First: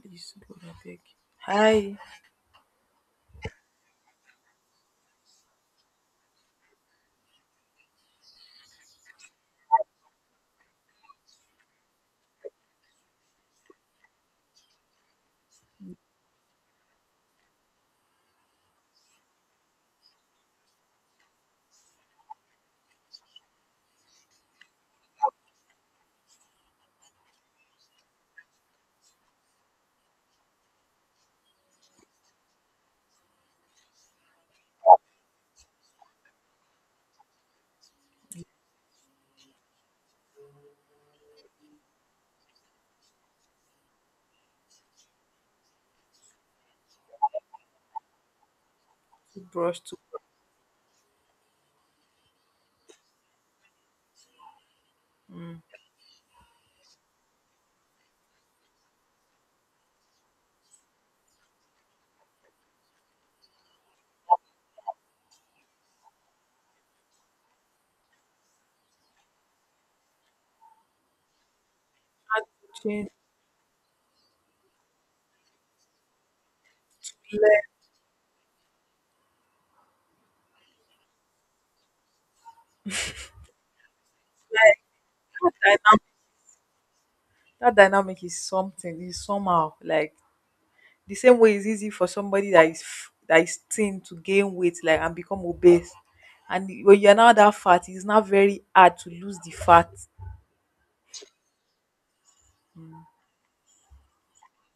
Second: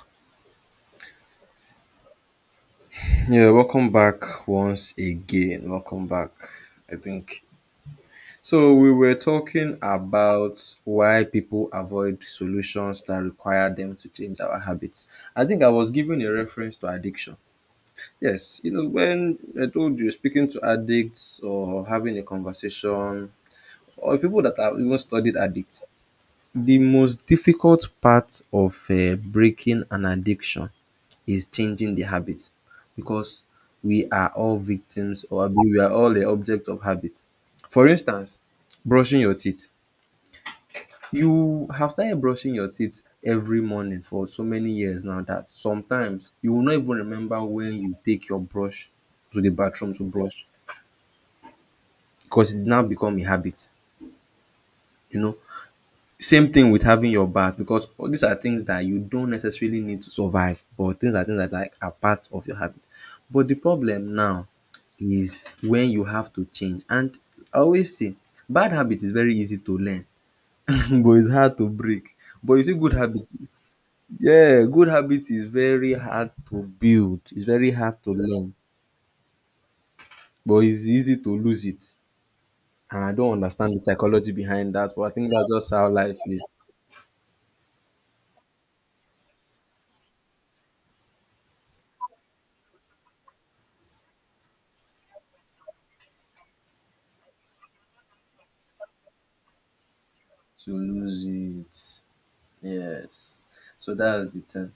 Please God, I used to beg. Hi, Yeah, welcome back once again. Welcome back, I think. So, we were talking about why people avoid solutions that require them to change our habits. I think I was giving a reference to addiction. Yes, you know, when I told you speaking to addicts or having a conversation, or people that have even studied addicts, the most difficult part of breaking an addiction is changing the habit because we are all victims or abi we are all the object of habit. For instance, brushing your teeth. You have started brushing your teeth every morning for so many years now that sometimes you will not even remember when you take your brush to the brush bathroom to to brush because it now become a habit, you know. mm. hand Same thing with having your bath because all these are things that you don't necessarily need to survive but things are things that like are part of your habit. But the problem now is when you have to change and I always say bad habit is very easy to learn but it's hard to break. to But you see good chin, habit yeah, good habit is very hard to build, it's very left. hard to learn but it's easy to lose it and I don't understand the psychology behind that but I think that's just how life is That dynamic is something. Is somehow like the same way it's easy for somebody that is that is thin to gain weight, like and become obese. And when you're now that fat, it's not very hard to lose the fat. to lose it. Yes. So that's the thing.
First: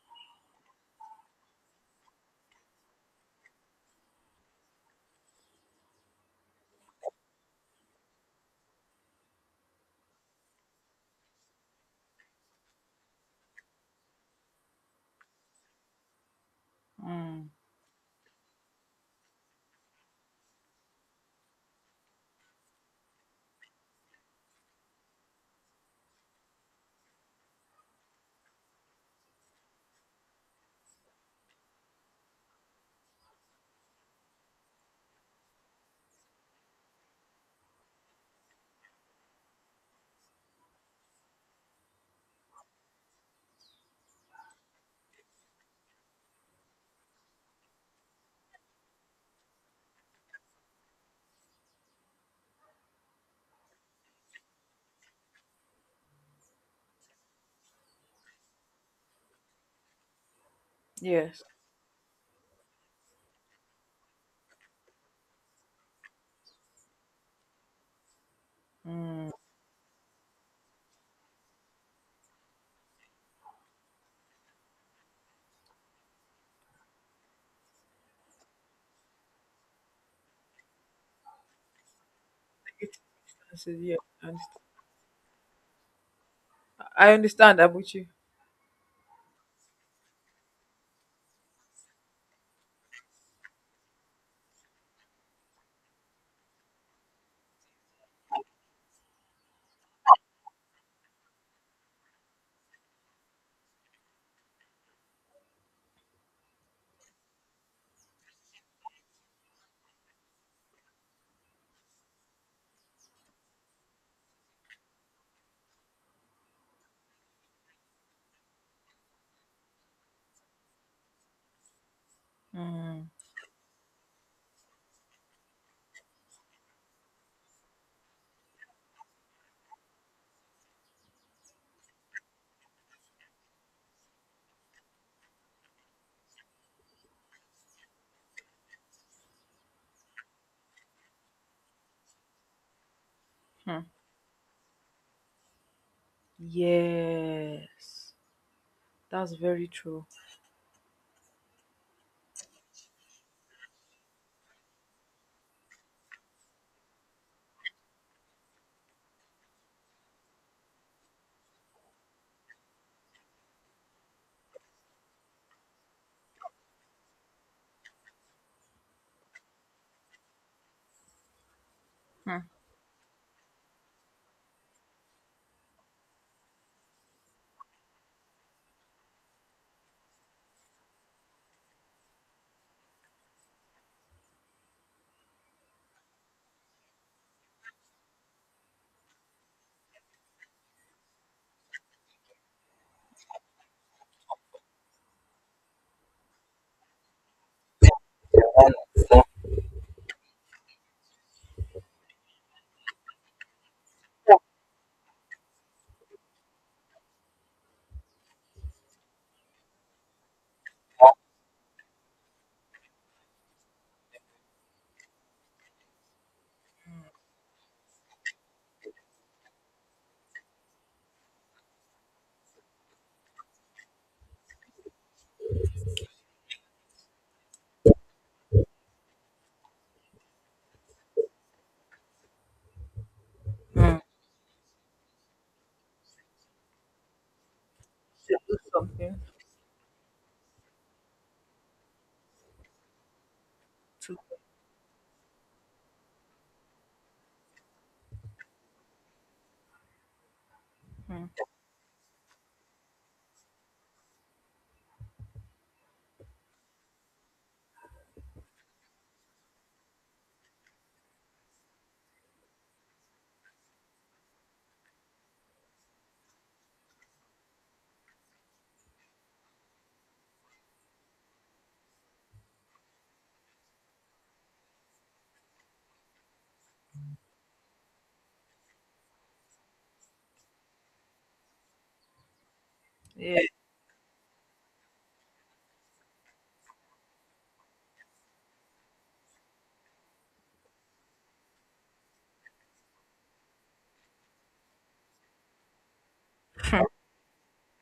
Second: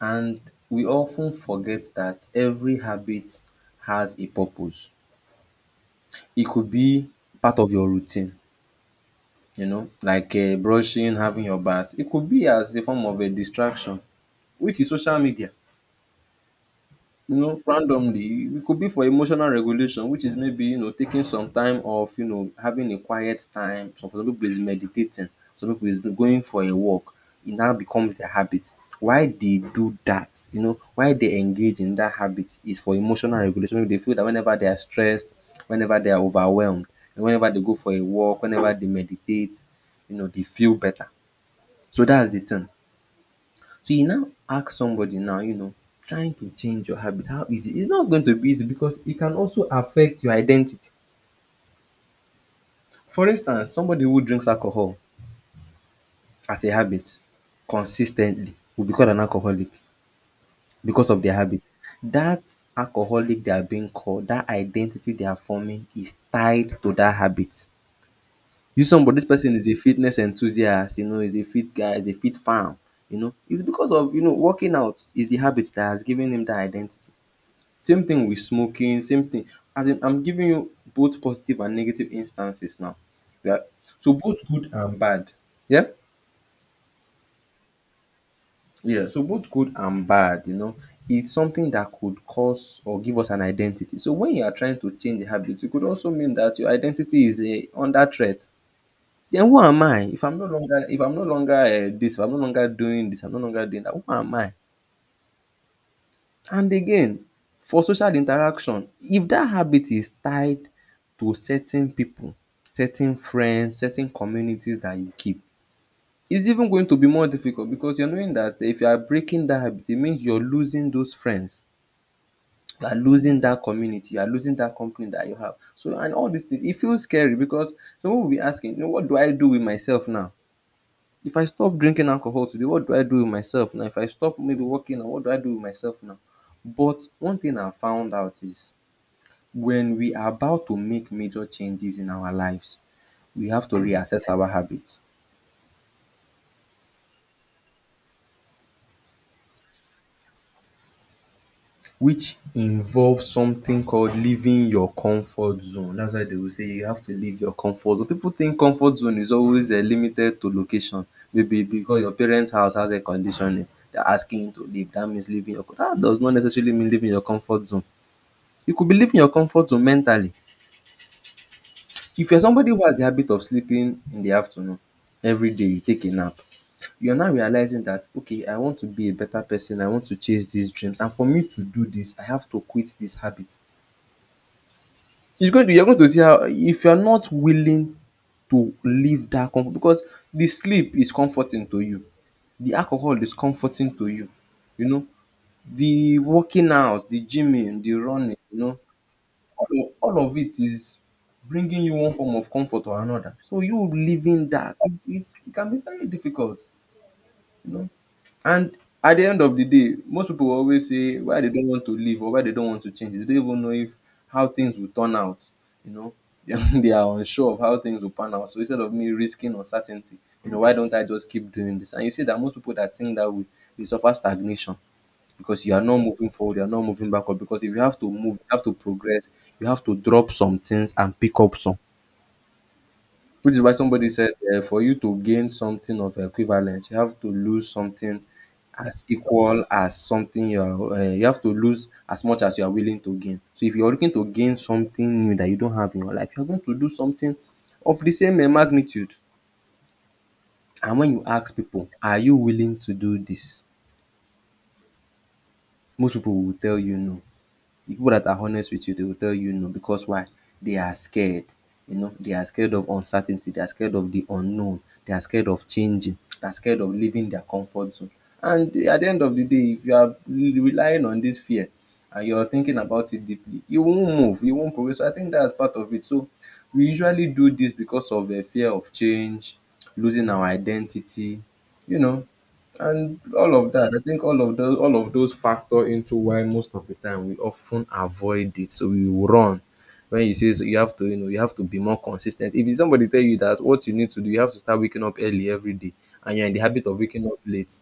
And we often forget that every habit has a purpose. It could be part of your routine, you know, like brushing, having your bath. It could be as a form of a distraction, which is social media, you Mm. know, randomly. It could be for emotional regulation, which is maybe, you know, taking some time off, you know, having a quiet time. Some people is meditating, some people is going for a walk. It now becomes their habit. Why they do that, you know, why they engage in that habit is for emotional regulation. Maybe they feel that whenever they are stressed, whenever they are overwhelmed, and whenever they go for a walk, whenever they meditate, you know, they feel better. So that's the thing. So you now ask somebody now, you know, trying to change your habit, how easy? It's not going to be easy because it can also affect your identity. For instance, somebody who drinks alcohol as a habit consistently will be called an alcoholic because of their Yes. habit. That alcoholic they are being called, that identity they are forming is tied to that habit. You somebody, this person is a fitness enthusiast, you know, is a fit guy, is a fit fan, you know. It's because of, you know, working out is the habit that has given him that identity. Same thing with smoking, same thing. As in, I'm giving you both positive and negative instances now. Negative Yeah. influences, yeah, So I both understand. good and bad. Yeah. I understand that you. Yeah. So both good and bad, you know, is something that could cause or give us an identity. So when you are trying to change a habit, it could also mean that your identity is under threat. Then who am I? If I'm no longer, if I'm no longer this, if I'm no longer doing this, I'm no longer doing that. Who am I? And again, for social interaction, if that habit is tied to certain people, certain friends, certain communities that you keep, it's even going to be more difficult because you're knowing that if you are breaking that habit, it means you're losing those friends, you are Mm. losing that community, you are losing that company that you have. So and all these things, it feels scary because some pipu will be asking, you know, what do I do with myself now? If I stop drinking alcohol today, what do I do with myself now? If I stop maybe working, what do I do with myself now? But one thing I found out is when we are about to make major changes in our lives we have to Hmm. reassess our habits, Yes, that's very true. which involves something called leaving your comfort zone. That's why they will say you have to leave your comfort zone. People think comfort zone is always limited to location, maybe because your parents house has air conditioning they are asking you to leave. That means leaving your. That does not necessarily mean leaving your comfort zone. You could be living your comfort zone mentally. If Hmm. you're somebody who has the habit of sleeping in the afternoon every day, you take a nap, you're now realizing that, okay, I want to be a better person, I want to chase these dreams, and for me to do this, I have to quit this habit. You're going to see how, if you're not willing to leave that comfort, because the sleep is comforting to you, the alcohol is comforting to you, you know, the working out, the gymming, the running, you know, all of it is bringing you one form of comfort or another. So you living that, it can be very difficult, you know. And at the end of the day, most people will always say why they don't want to leave or why they don't want to change. They don't even know if how things will turn out, you know. They are unsure of how things will pan out. So instead of me risking uncertainty, you know, why don't I just keep doing this? And you see that most people that think that way, they suffer stagnation because you are not moving forward, you are not moving backward. Because if you have to move, you have to progress, you have to drop some things and pick up some. Which is why Hmm. somebody said, for you to gain something of equivalence, you have to lose something To do as something. equal as something you are. You have to lose as much as you are willing to gain. So if you are looking To. to gain something new that you don't have in your life, you are going to do something of the same magnitude. And when you Hmm. ask people, are you willing to do this? Most people will tell you no. The people that are honest with you, they will tell you no because why? They are scared. You know, they are scared of uncertainty. They are scared of the unknown. They are scared of changing. They are scared of leaving their comfort zone. And at the end of the day, if you are relying on this fear and you're thinking about it deeply, you won't move, you won't progress. So I think that's part of it. So we usually do this because of a fear of change, losing our identity, you know, and Yeah, all of that. I think all of those factor into why most of the time we often avoid it, so we will run when you say so. You have to, you know, you have to be more consistent. If somebody tell you that what you need to do, you have to start waking up early every day and you're in the habit of waking up late,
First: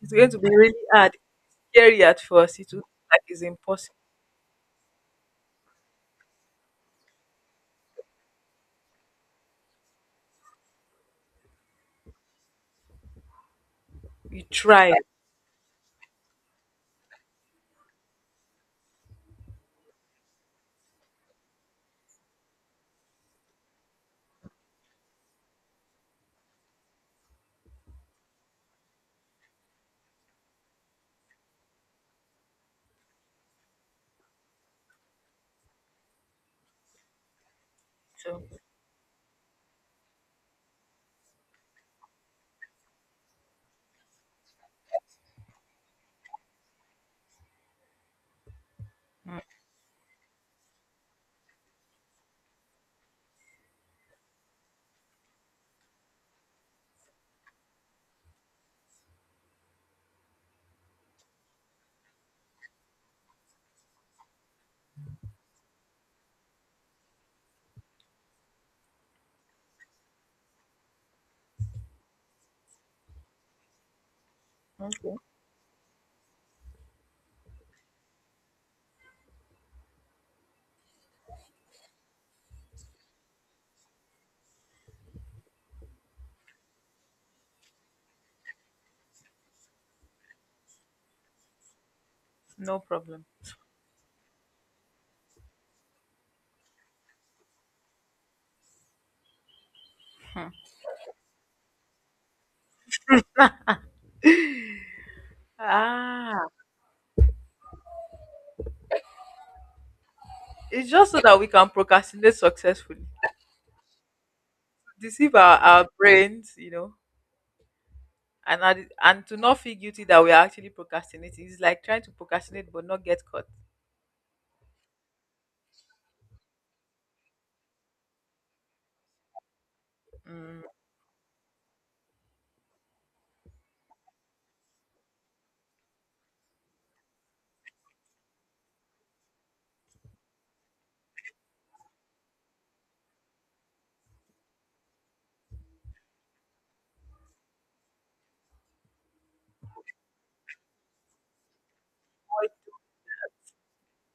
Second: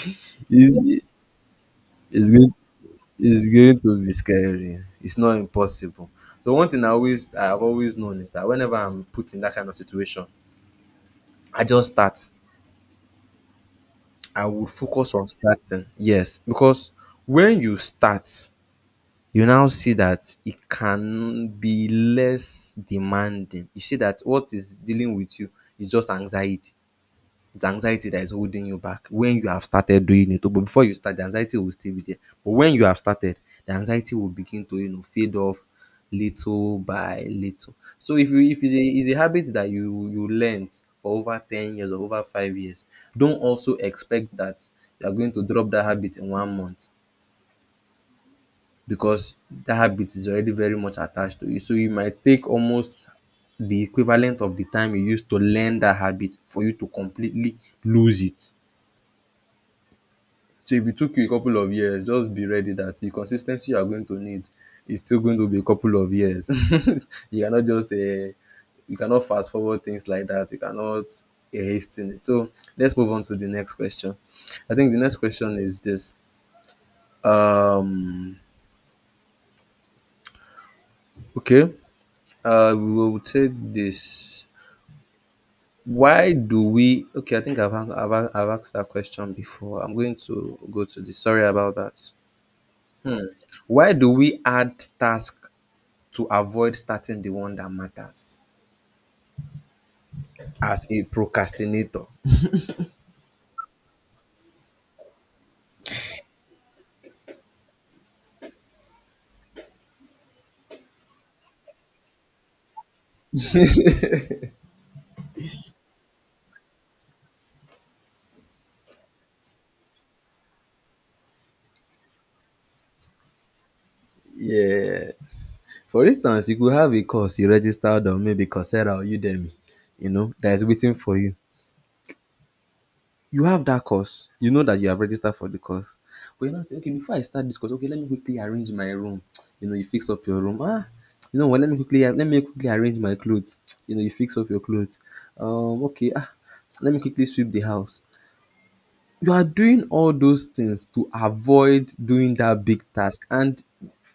it's going to be really it's, hard, scary at it's going first. It will look like it's it's going impossible. to be scary, it's not impossible. So one thing I've always known is that whenever I'm put in that kind of situation I just start. I You will try, focus on starting, yes, because when you start you now see that it can be less demanding. You see that what is dealing with you is just anxiety. It's anxiety that is holding you back when you have started doing it. But before you start, the anxiety will still be there. But when you have started, the anxiety will begin to, you know, fade off little by little. So so if it's it's a habit that you learned for over 10 years or over 5 years, don't also expect that you are going to drop that habit in one month because that habit is already very much attached to you. So you might take almost the equivalent of the time you used to learn that habit for you to completely lose it. So if it took you a couple of years, just be ready that the consistency you are going to need is still going to be a couple of years. you cannot just uh, you cannot fast forward things like that. You cannot hasten it. So let's move on to the next question. I think the okay. next question is this. Um, okay. We will take this. Why do we? Okay, I think I've, an- I've, a- I've asked that question before. I'm going to go to this. Sorry about that. No Hmm. problem. Why do we add task to avoid starting the one that matters as a procrastinator? Ah, it's just so that we can procrastinate successfully, deceive our brains, you know, and to not feel guilty that we are actually procrastinating. It's like trying to procrastinate but not get caught. Yes. For instance, you could have a course you registered on maybe Coursera or Udemy. You know, that is waiting for you. You have that course. You know that you have registered for the course. But you know, okay, before I start this course, okay, let me quickly arrange my room. You know, you fix up your room. Ah, you know what? Let me quickly arrange my clothes. You know, you fix up your clothes. Okay, ah, let me quickly sweep the house. You are doing all those things to avoid doing Oh, it's that big task and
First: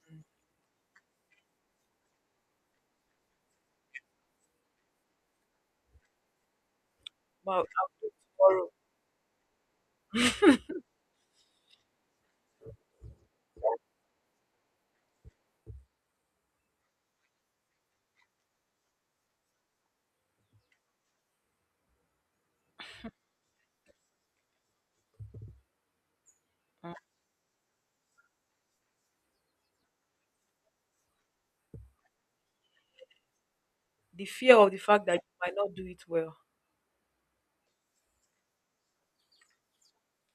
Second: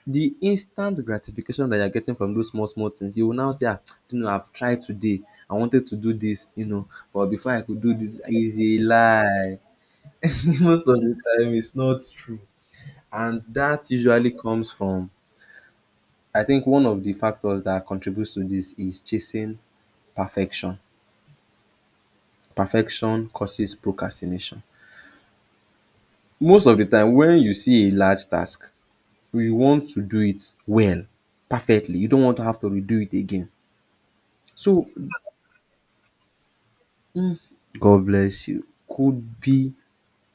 the instant gratification that you're getting from those small small things, you will now say, ah, you know, I've tried today, I wanted to do this, but before I I'll could do do it this is tomorrow. a lie. Most of the time it's not true, and that usually comes from, I think one of the factors that contributes to this is chasing perfection. Perfection causes procrastination. Most of the time when you see a large task, you want to do it well, perfectly. You don't want to have to redo it again. The fear of the So fact that you might not do it well. mm, god bless you, could be.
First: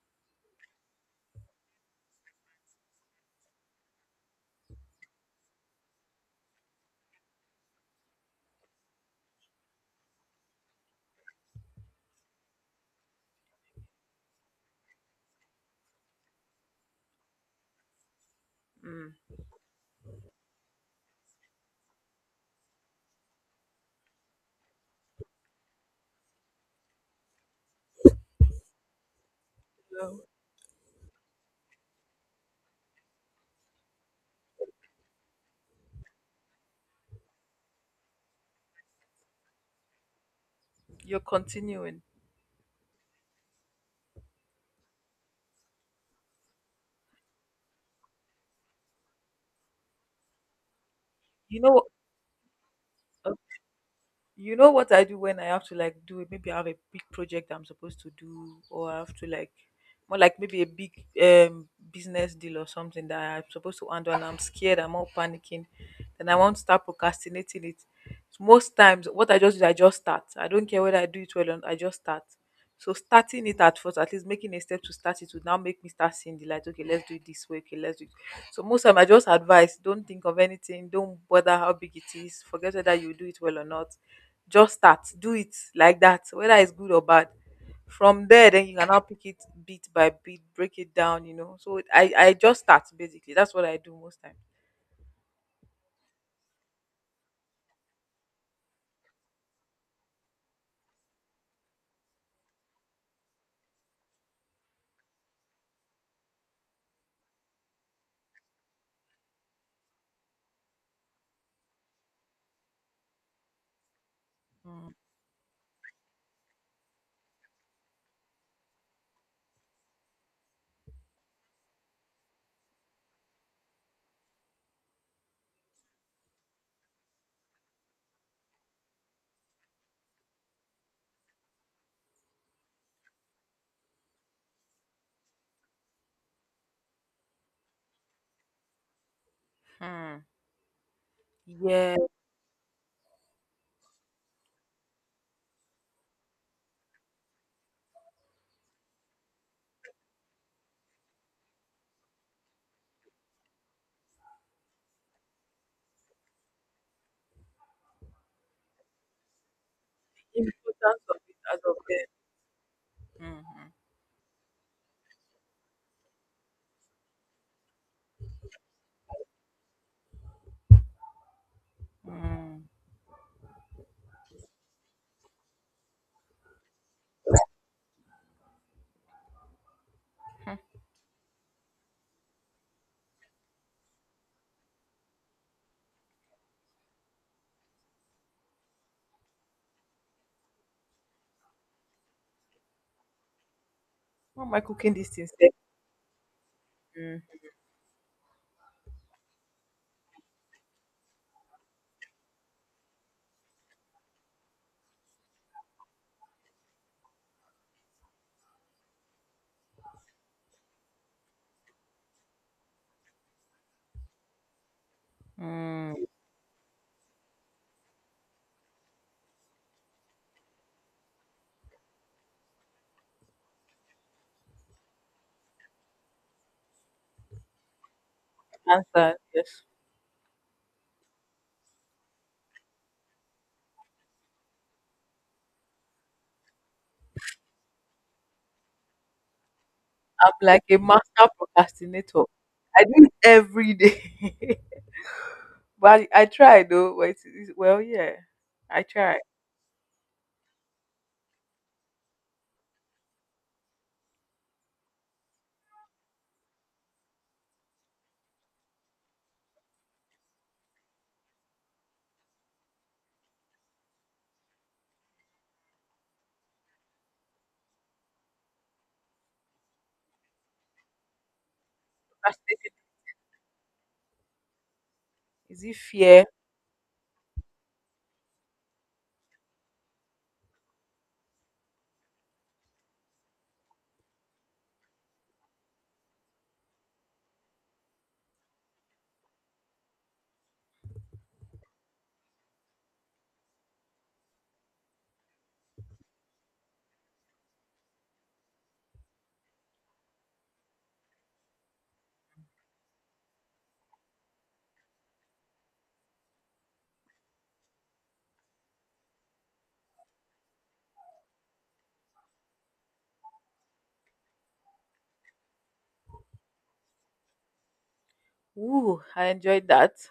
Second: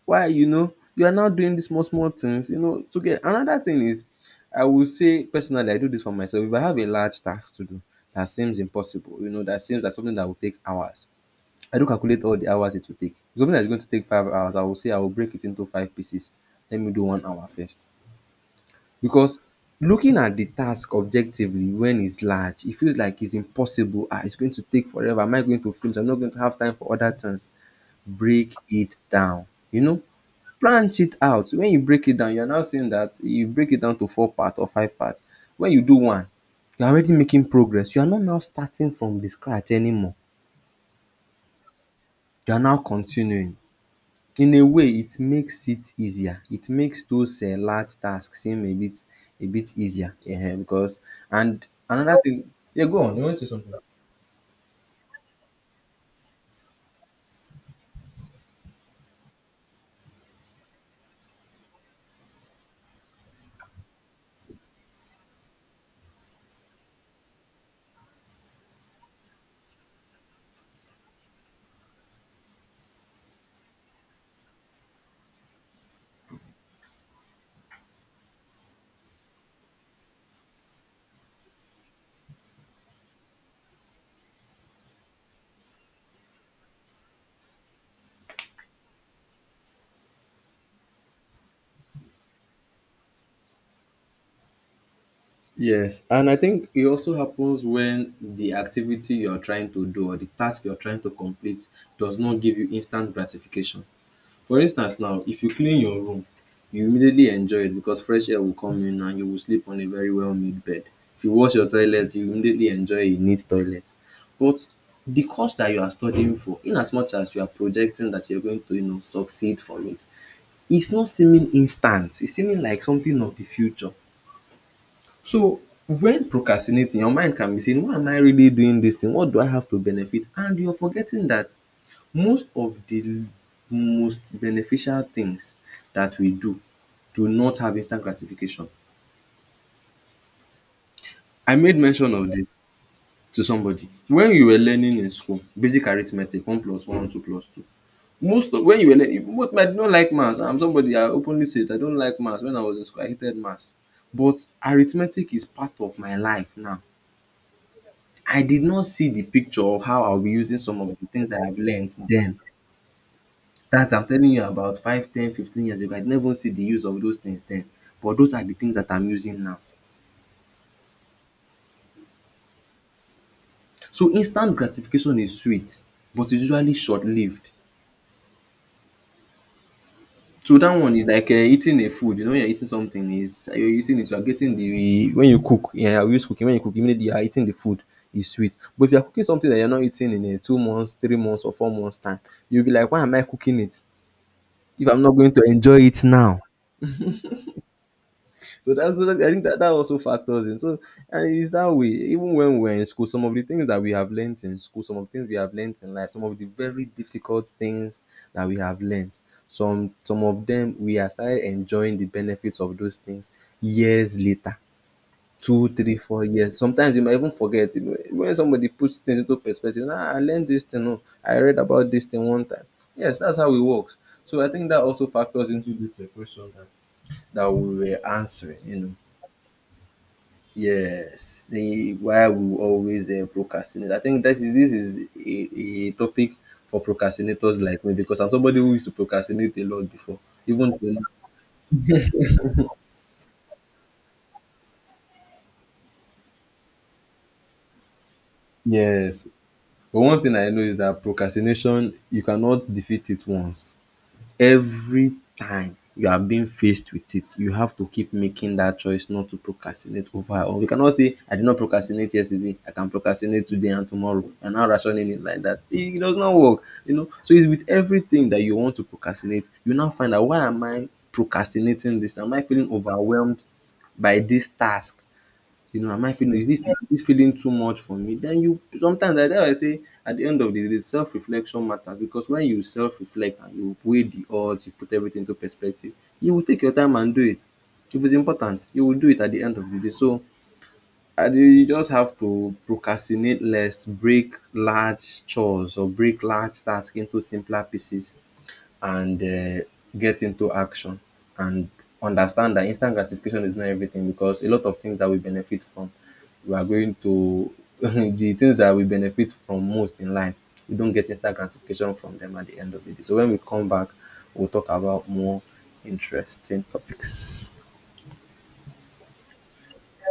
Why, you know, you are now doing these small small things, you know, to get another thing is, I will say personally I do this for myself. If I have a large task to do that seems impossible, you know, that seems like something that will take hours, I do calculate all the hours it will take. If something that's going to take 5 hours, I will say I will break it into 5 pieces. Let me do 1 hour first, Mm. because looking at the task objectively, when it's large it feels like it's impossible. Ah, it's going to take forever. Am I going to finish? I'm not going to have time for other things. Break it down. You know, So branch it out. When you break it down, you are now saying dat you break it down to four part or five part. When you do one, you are already making progress. You are not now starting from the scratch anymore. you're continuing. You are now continuing. In a way, it makes it easier. It makes those large task seem a bit easier because, You and know, another thing, yeah, go on, you want to say something? you know what I do when I have to like do it? Maybe I have a big project I'm supposed to do, or I have to like more like maybe a big business deal or something that I'm supposed to handle, and I'm scared, I'm all panicking, then I won't start procrastinating it. So most times, what I just do, I just start. I don't care whether I do it well or not, I just start. So starting it at first, at least making a step to start it would now make me start seeing the light. Okay, let's do it this way. Okay, let's do it. So most time I just advise, don't think of anything, don't bother how big it is, forget whether you do it well or not, just start. Do it like that, whether it's good or bad. From there, then you can now pick it bit by bit, break it down, you know. So I just start basically. That's what I do most time. Yes, and I think it also happens when the activity you're trying to do or the task you're trying to complete does not give you instant gratification. For instance now, if you clean your room, you immediately enjoy it because fresh air will come in and you will sleep on a very well-made bed. If you wash your toilet, you immediately enjoy a neat toilet. But the course that you are studying for, in as much as you are projecting that you're going to, you know, succeed from it, it's not seeming instant. It's seeming like something of the future. So when procrastinating, your mind can be saying, why am I really doing this thing? What do I have to benefit? And you're forgetting that most of the most beneficial things that we do do not have instant gratification. Mm-hmm. I made Yeah. mention of this to somebody. When you were learning in school basic arithmetic, one plus one, two plus two, most of when you were learning, most, I did not like maths. I'm somebody, I openly say I don't like maths. When I was in school, I hated maths. But arithmetic is part of my life now. I did not see the picture of how I'll be using some of Importance the of things it I have as of learned then. then. Mm-hmm. That's I'm telling you about 5, 10, 15 years ago. I did not even see the use of those things then. But those are the things that I'm using now. Mm. So instant gratification is sweet, but it's usually short lived. So that one is like eating a food. You know, when you're eating something, is you're eating it, you're getting the, when you cook, yeah, we use cooking. When you cook, immediately you are eating the food, is sweet. But if you're cooking something that you're not eating in 2 months, 3 months or 4 months time, you'll be like, why am I cooking it Why am I if cooking I'm these not things? going to Sef? enjoy it now? Mm. So that's so I think that that also factors in. So and it's that way. Even when we're in school, some of the things that we have learnt in school, some of the things we have learnt in life, some of the very difficult things that we have learnt, some of them we are started enjoying the benefits of those things years later. Two, Mm. three, 4 years. Sometimes you might even forget. You know, when somebody puts things into perspective, ah, I learned this thing. Oh, I read about this thing one time. Yes, that's how it works. So I think that also factors into this question that that we were answering. You know, Answer. Yes. yes, the why we always procrastinate. I think that is, this is a topic for procrastinators like me because I'm somebody who used to procrastinate a lot before. I'm like Even a till now. master procrastinator. I do it every day. but I try though. But well, yeah. I try. Yes, but one thing I know is that procrastination you cannot defeat it once. Every time you are being faced with it, you have to keep making that choice not to procrastinate over, or you cannot say I did not procrastinate yesterday, I can procrastinate today and tomorrow and now rationing it like that. It does not work, you know. So it's with everything that you want to procrastinate, you now find out, why am I procrastinating this? Am I feeling Procrastinating. overwhelmed by this task? Is it You know, am I fear? feeling, is this, is this feeling too much for me? Then you sometimes na that's I say at the end of the day, self reflection matters. Because when you self reflect and you weigh the odds, you put everything into perspective, you will take your time and do it. If it's important, you will do it at the end of the day. So I dey, you just have to procrastinate less, break large chores or break large tasks into simpler pieces, and get into action, and understand that instant gratification is not everything, because a lot of things that we benefit from, we are going to the things that we benefit from most in life, we don't get instant gratification from them at the end of the day. So when we come back, we'll talk about more interesting topics. Ooh, I enjoyed that.